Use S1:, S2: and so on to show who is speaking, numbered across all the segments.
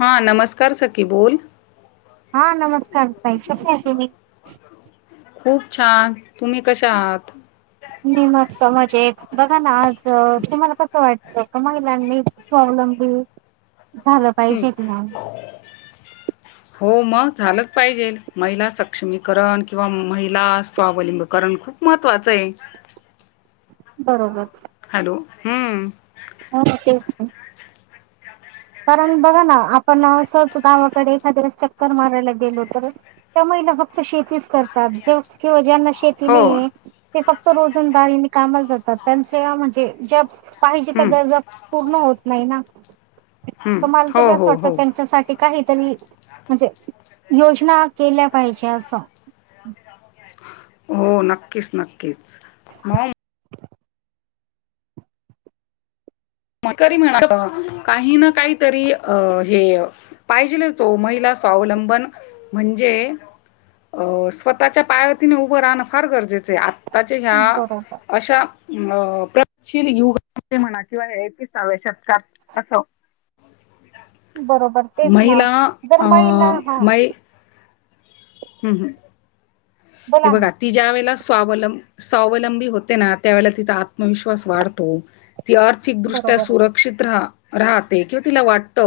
S1: हा नमस्कार सखी बोल.
S2: हा नमस्कार ताई कसे हाय तुम्ही?
S1: खूप छान तुम्ही कशा आहात?
S2: मी मस्त, मजेत बघा ना आज तुम्हाला कसं वाट [unintelligible] महिलांनी स्वावलंबी झालं
S1: हं.
S2: पाहिजे की नाही.
S1: हो मग झालंच पाहिजे महिला सक्षमीकरण किंवा महिला स्वावलंबीकरण खूप महत्वाचं आहे.
S2: बरोबर.
S1: हॅलो, हम्म.
S2: हो हो तेच ते. कारण बघा ना आपण असच गावाकडे एखाद्या वेळेस चक्कर मारायला गेलो तर त्यामुळे फक्त शेतीच करतात, किंवा ज्यांना शेती शेती
S1: हो.
S2: नाहिय ते फक्त रोजंदारीने कामाला जातात त्यांच्या म्हणजे ज्या पाहिजे त्या
S1: हं,
S2: गरजा पूर्ण होत नाही ना.
S1: हं.
S2: मला
S1: हो,
S2: तरी असं
S1: हो,
S2: वाटतं
S1: हो.
S2: त्यांच्यासाठी काहीतरी, म्हणजे योजना केल्या पाहिजे असं.
S1: हो नक्कीच नक्कीच, म तरी म्हणा काही ना काहीतरी हे पाहिजेलच वो महिला स्वावलंबन म्हणजे अ स्वतःच्या पायाव तीने उभं राहणं फार गरजेचं आहे आ त्याच्या ह्या अशा अ प्रगशील युगात म्हणा. किंवा हे एकविसाहवे शतकात असं. महिला, अं, मै. हम् हम, हे बघा तीज्या वेळेला स्वावलं स्वावलंबी होते ना त्यावेळेला तिचा आ आत्मविश्वास वाढतो, ती आर्थिकदृष्ट्या सुरक्षित राहा राहते किंवा तिला वाटत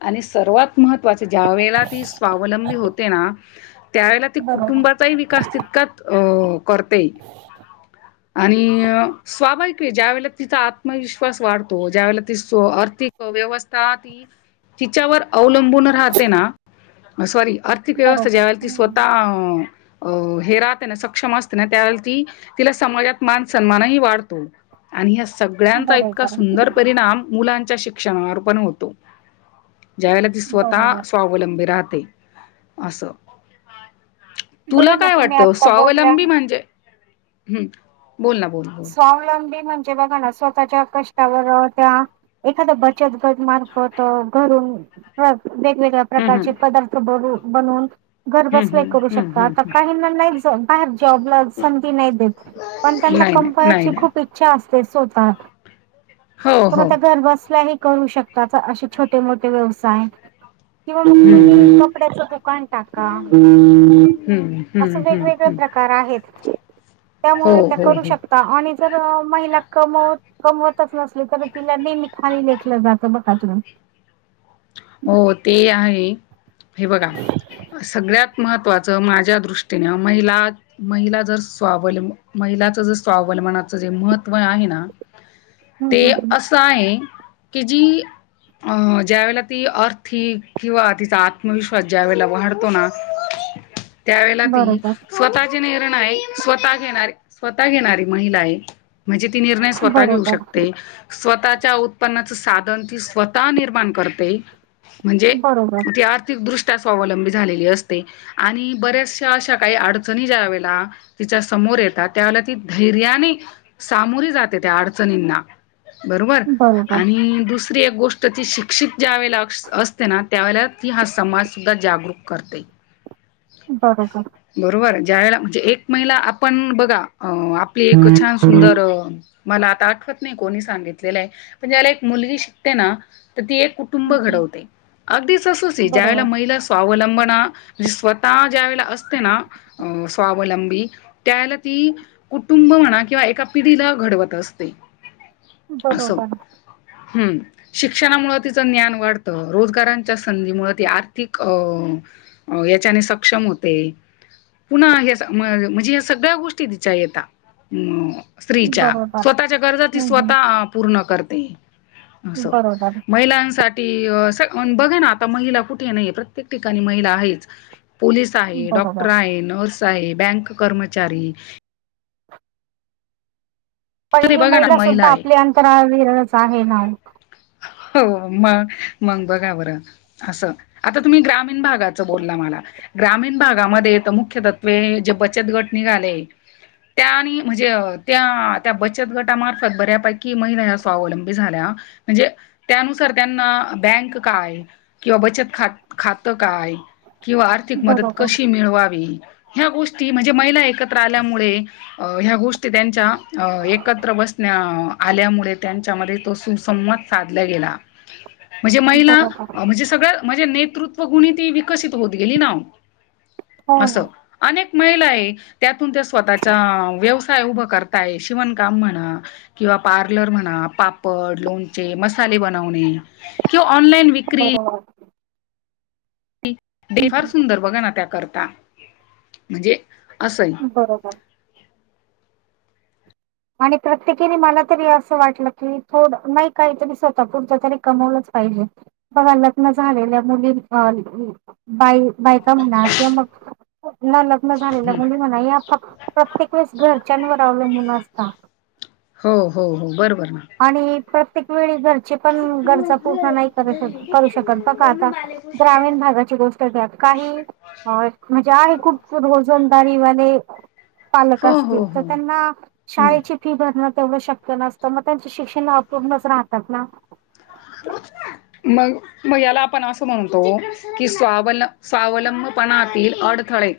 S1: आणि सर्वात खूप महत्त्वाचं ज्या वेळेला ती स्वावलंबी होते ना. त्यावेळेला ते कुटुंबाचाही विकास तितकाच अ करते, आणि स्वाभाविक ज्या वेळेला तिचा आत्मविश्वास वाढतो, ज्या वेळेला ती आर्थिक व्यवस्था ती तिच्यावर अवलंबून राहते ना सॉरी आर्थिक व्यवस्था ज्या वळेला ती अं अ हे राहते ना सक्षम असते ना त्यावेळेला ती तिला समाजात मान सन्मान नही वाढ ढतो आणि ह्यास सगळ्यांचा इतका सुंदर परिणाम मुलांच्या शिक्षणावर पण होतो. ज्या वेळेला ती स्वतः स्वावलंबी राहते. असं तुला काय वाटतं स्वावलंबी म्हणजे हम्म बोल ना बोल बोल
S2: म्हणजे बघा ना स्वतःच्या कष्टावर त्या एखाद्या बचत गट मार्फत घरून हो ना हा वेगवेगळ्या
S1: हं, हं.
S2: प्रकारचे पदार्थ बनू बनवून घर
S1: हम्म
S2: बसल्या ही
S1: हम्म
S2: करू
S1: हम्म
S2: शकता
S1: हम्म
S2: आता काही ना नाही बाहेर जॉबला संधि नाय देत पण
S1: हम्म
S2: त्यांना
S1: नाही नाही नाही
S2: कंमपायची
S1: नाही
S2: खूप इच्छा अस ते स्वतः
S1: हो
S2: पण
S1: हो
S2: आता घर बसल्या हे करू शकता चं असे छोटे मोठे व्यवसाय. किंवा मग
S1: हम्म
S2: तुम्ही
S1: हम्म
S2: कपड्याच दुकान टाका.
S1: हम्म
S2: असं
S1: हम्म हम्म
S2: वेगवेगळे
S1: हम्म
S2: प्रकार आहेत
S1: हो
S2: त्यामुळ त्या
S1: हो
S2: करू
S1: हो
S2: शक जर महिला कमवत कमवतच नसली तर तिला नेहमी खाली लेखलं जात बघा तुम्ही [inaudible]
S1: हो ते आहे, हे बघा सगळ्यात महत्त्वाचं माझ्या दृष्टीने महिला महिला जर स्वावलं महिलाच जर स्वावलं मानाचं जे महत्त्व आहे ना ते असं आहे की जी अ ज्या वेळेला ती अर्थिक किंवा तिचा आत्मविश्वास ज्या वेळेला वाढतो ना त्यावेेळेला ती स्वतःचे निर्णय स्वतः घेणारी स्वतः घेणारी महिला आहे. म्हणजे ती निर्णय स्वतः घेऊ शकते. स्वतःच्या उत्पन्नाच साधन ती स्वतः निर्माण करते. म्हणजे ती आर्थिक दृष्ट ष्ट्या स्वावलंबी झालेली असते आणि बऱ्याचशा अशा काही अडचणी जा वेळेला तिच्या सम मोर येतात त्यावेळेला ती धैर्याने सामोरी जाते त्या अडचणींना. बरोबर आणि दुसरी एक गोष्ट ती शिक्षित ज्यावेळे ला असते ना त्यावेळेला ती हा समाज सुद्धा जागरूक करते.
S2: बरोबर.
S1: ज्या वेळेला म्हणजे एक महिला आपण बघा अ आपली एक छान सुंदर
S2: टाका.
S1: अ मला आता आठवत नाही कोणी सांगितलेलंय पण ज्यावेळेला एक मुलगी शिकते ना ती एक कुटुंब घडवते. अगदी ससंच ज्यावेळेला महिला स्वावलंबना स्वतः ज्या वेळेला असते ना अ स्वावलंबी त्यावेळेला ती कुटुंब म्हणा किंवा एका पिढीला घडवत असते. असं
S2: बरोबरये.
S1: हम्म शिक्षणामुळ तिचं ज्ञान वाढतं रोजगारांच्या संधी मुळ ती आर्थिक अ याच्याने सक्षम होते. पुन्हा या म म्हणजे या सगळ्या गोष्टी तिच्या येता स्त्रीच्या स्वतःच्या गरजा ती स्वतः आ पूर्ण करते. अस महिलांसा ठी बघा ना आता महिला कुठे नाहीये प्रत्येक ठिकाणी महिला आहेच. पोलीस आहे डॉक्टर आहे नर्स आहे बँक कर्मचारी अरे
S2: पहिली
S1: बघा ना
S2: महिला सुद्धा
S1: आहे.
S2: आपली अंतराळवीरच आहे ना
S1: हो मग मंग बघा बरं असं आता तुम्ही ग्रामीण भागाच बोलला माला ग्रामीण भागामध्ये तर मुख्य तत्वे बचत गट निघाले त्यानी म्हजे त्या त्या बचत गटामार्फत बऱ्यापैकी महिला या स्वावलंबी झाल्या हा म्हणजे त्यानुसार त्यांना बँक काय? किंवा बचत खा खातं काय? किंवा आर्थिक मदत कशी मिळवावी. ह्या गोष्टी म्हणजे महिला एकत्र आल्यामुळे अ ह्या गोष्टी त्यांच्या अ एकत्र बसण्या आल्यामुळे त्यांच्यामध्ये तो सुसंमत साधला गेला. म्हणजे महिला म्हणजे सगळ्या म्हणजे नेतृत्व गुणी ती विकसित होत गेली ना असं अनेक महिला आहे त्यातून त्या स्वतःचा व्यवसाय उभं कर ताय शिवणकाम म्हणा किंवा पार्लर म्हणा पापड, लोणचे, मसाले बनवणे. किंव ऑनलाईन विक्री ते फार सुंदर बघा ना त्याकरता म्हणजे असंही
S2: बरोबर आणि प्रत्येकीने मला तरी असं वाटलं की थोड नाही काहीतरी स्वतः पुढत तरी कमवलं पाहिजे बघा लग्न झालेल्या मुली बाई बायका म्हणा किंवा मग न लग्न झालेलं
S1: हम्म.
S2: मुली म्हणा या फक्त प्रत्येक वेळेस घरच्यांवर आवलंबून अस टाक
S1: हो हो हो बरोबर ना
S2: आणि प्रत्येक वेळी घर ची पण गरजा पूर्ण नाही करू शक करू शकत ब आता ग्रामीण भागाची गोष्ट काही होय म्हणजे आहे खूप रोजंदारीवाले पालक
S1: हो
S2: असतील
S1: हो
S2: तर
S1: हो
S2: त्यांना
S1: हम्म.
S2: शाळेची फी भरन तेवढ शक्य नसत मग त्यांच शिक्षण अपूणच राहतात ना
S1: मग मग याला आपण असं म्हणतो की स्वावल स्वावलं पणातील अडथळे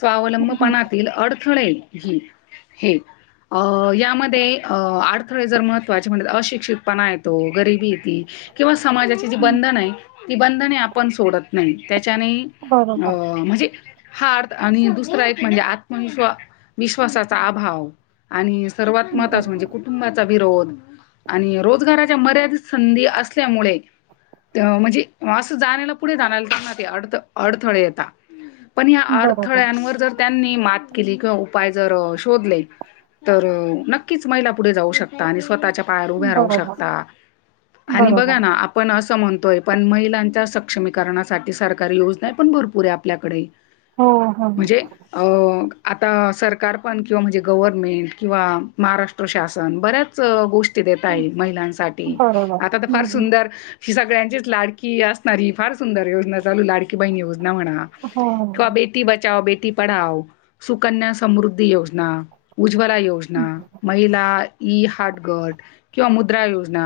S1: स्वावलंबपणातील अड थळे ही हे अ यामध्ये अ अडथळे जर महत्वाचे म्हणल तर अशिक्षित पानायेतो गरीबी किंवा समाजाची जी बंधन आहे ती बंधने आपण सोडत नाही. त्याने अ म्हणजे हा अर्थ आणि दुसरा एक म्हणजे आत्मविश्वा विश्वासाचा अभाव आणि सर्वात महत्वाचं म्हणजे कुटुंबाचा विरोध आणि रो रोजगाराच्या मर्यादित संधी असल्यामुळे म्हणजे असं जाण्याला पुढे जाण्यालाना ते अडथ अडथळे येता पण या अडथळ्यांवर जर त्यांनी मात केली किंवा उपाय जर शोधले तर नक्कीच महिला पुढे जाऊ शकता आणि स्वतःच्या पायावर उभ्या राहू शकता आणि बघा ना आपण असं म्हणतोय पण महिलांच्या सक्षमीकरणासाठी सरकारी योजना पण भरपूर आहे आपल्याकडे म्हणजे अ आता सरकार पण किंवा म्हणजे गव्हर्नमेंट किंवा महाराष्ट्र शासन बऱ्याच गोष ष्टी देत आहे महिलांसाठी आता तर फार सुंदर ही सगळ्यांचीच लाडकी असणारी ही फार सुंदर योजना चालू लाडकी बहीण योजना म्हणा किंवा बेटी बचाव बे टी पढाव सुकन्या समृद्धी योजना उज्ज्वला योजना महिला ई हाट गट किंवा मुद्रा योजना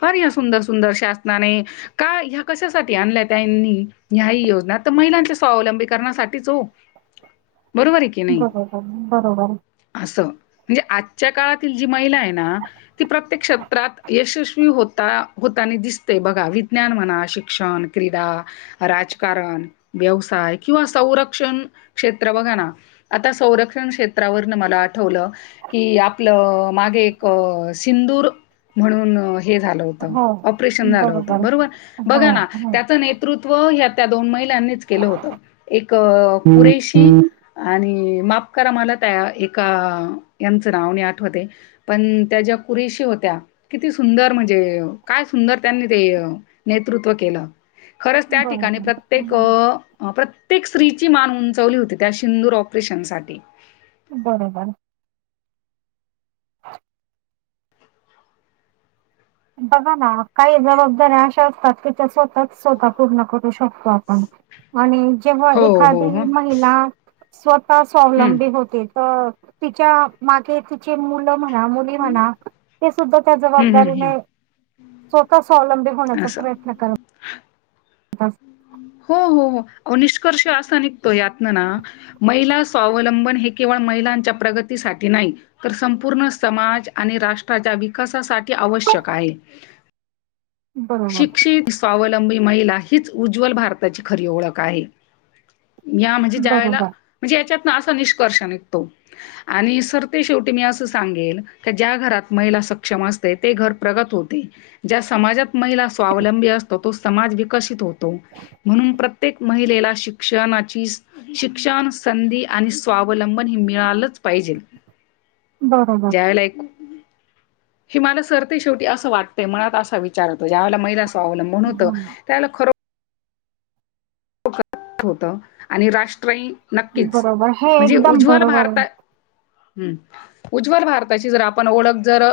S1: फार या सुंदर सुंदर शासनाने का ह्या कशासाठी आणल्या त्यानी ह्याही योजना त महिलांच्या स्वावलंबी करणासाठीच हो
S2: [inaudible]
S1: बरोबर आहे की नाही असं. म्हणजे आजच्या काळातील जी महिला आहे ना की प्रत्येक क्षेत्रात यशस्वी होता होतानी दिसते बघा विज्ञान म्हणा शिक्षण [unintelligible] क्रीडा, राजकारण, व्यवसाय किंवा संरक्षण क्षेत्र बघा ना आता संरक्षण क्षेत्रावरन मला आठवलं की आपलं मागे एक सिंदूर म्हणून हे झालं होत ऑपरेशन झाल होत बरोबर बघा ना त्याच नेतृत्व या त्या दोन महिलांनीच केलं होत एक कुरेशी आणि माप करा मला त्या एका यांचं नाव नाही आठवते पण त्याच्या कुरेशी होत्या किती सुंदर म्हणजे काय सुंदर त्यांनी ते नेतृत्व केलं. खरंच त्या ठिकाणी प्रत्येक प्र [unintelligible] एक स्त्रीची मान उंचावली होती त्या सिंदूर ऑपरेशनसाठी.
S2: बरोबर [unintelligible] बघा ना काही जबाबदाऱ्या अशा असतात कि त्या स्वतःच स्वतः पूर्ण करू शकतो आपण. आणि जेव्हा
S1: हो,
S2: एखादी
S1: हो, हो.
S2: महिला स्वतः
S1: हं.
S2: स्वावलंबी होते तर तिच्या मागे तिची मुल स्वतः म्हणा मुली म्हणा ती सुद्धा त्या
S1: हं, हं, हं.
S2: जबाबदारीने स्वतःच [unintelligible] स्वलंबी होण्याचा
S1: असं.
S2: प्रयत्न करल बस
S1: हो हो हो निष्कर्ष असा निघतो यातन ना महिला स्वावलंबन हे केवळ महिलांच्या प्रगतीसाठी नाही तर संपूर्ण समाज आणि राष्ट्राच्या विकासासाठी आवश्यक आवश्यक आहे.
S2: [inaudible]
S1: शिक्षित स्वावलंबी महिला हीच उज्ज्वल भारताची खरी ओळख आहे. या म्हणजे ज्या वेळेला म्हणजे याच्यात ना असा निष्कर्ष [unintelligible] निष्कर्ष निघतो आणि सर ते शेवटी मी अस सांगेल ज्या घरात महिला सक्षम अस ते घर प्रगत होते ज्या समाजात महिला स्वावलंबी असतो तो समाज विकसित होतो म्हणून प्रत्येक महिलेला शिक्षण शिक्षण संधी आणि स्वावलंबन हे मिळालंच पाहिजे. ज्यावेळेला एक . हे मला सरते शेवटी असं वाटतंय मनात असा विचार येतो ज्यावेळेस महिला अवलंबून होत त्यावेळेला खरो [unintelligible] होत आणि राष्ट्रही नक्कीच म्हणजे उज्ज्वल भारतात हम् उज्ज्वल भारताची जर आपण ओळख जर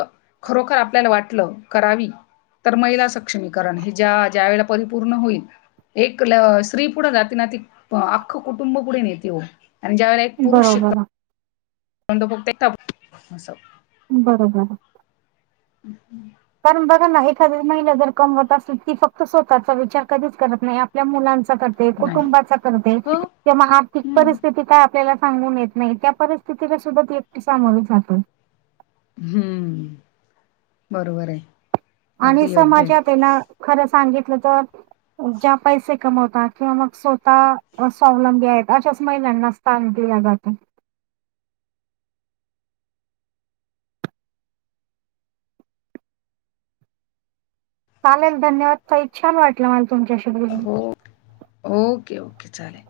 S1: खरोखर आपल्याला वाटलं करावी. तर महिला सक्षमीकरण हे ज्या ज्या वेळेला परिपूर्ण होईल एक स्त्री पुढे जाते ना ती अखं कुटुंब पुढे नेते हो आणि ज्या वेळेला एक पुरुष शिकतो [inaudible]
S2: बरोबर
S1: [unintelligible]
S2: कारण बघा ना एखाद महिला जर कमवत असतील ती फक्त स्वतःचा विचार कधीच करत नाही आपल्या मुलांचा सध्या
S1: नाही
S2: कुटुंबाचा करते
S1: हो
S2: [unintelligible]
S1: हं.
S2: परिस्थिती काय आपल्याला सांगून येत नाही त्या परिस्थितीला सुद्धा ती एकटी सामोरी जाते.
S1: हम्म! बरोबर आहे.
S2: आणि
S1: अगदी योग्य
S2: समाजात
S1: आहे
S2: ना खरं सांगित [inaudible] ज्या पैसे कमावतात किंवा मग स्वतः स्वालंबी आहेत अश्याच महिला त्यांना स्थान दिला जातो. चालेल धन्यवाद ताई छान वाटलं मला तुमच्याशी बोलून.
S1: हो ओके, ओके, चालेल.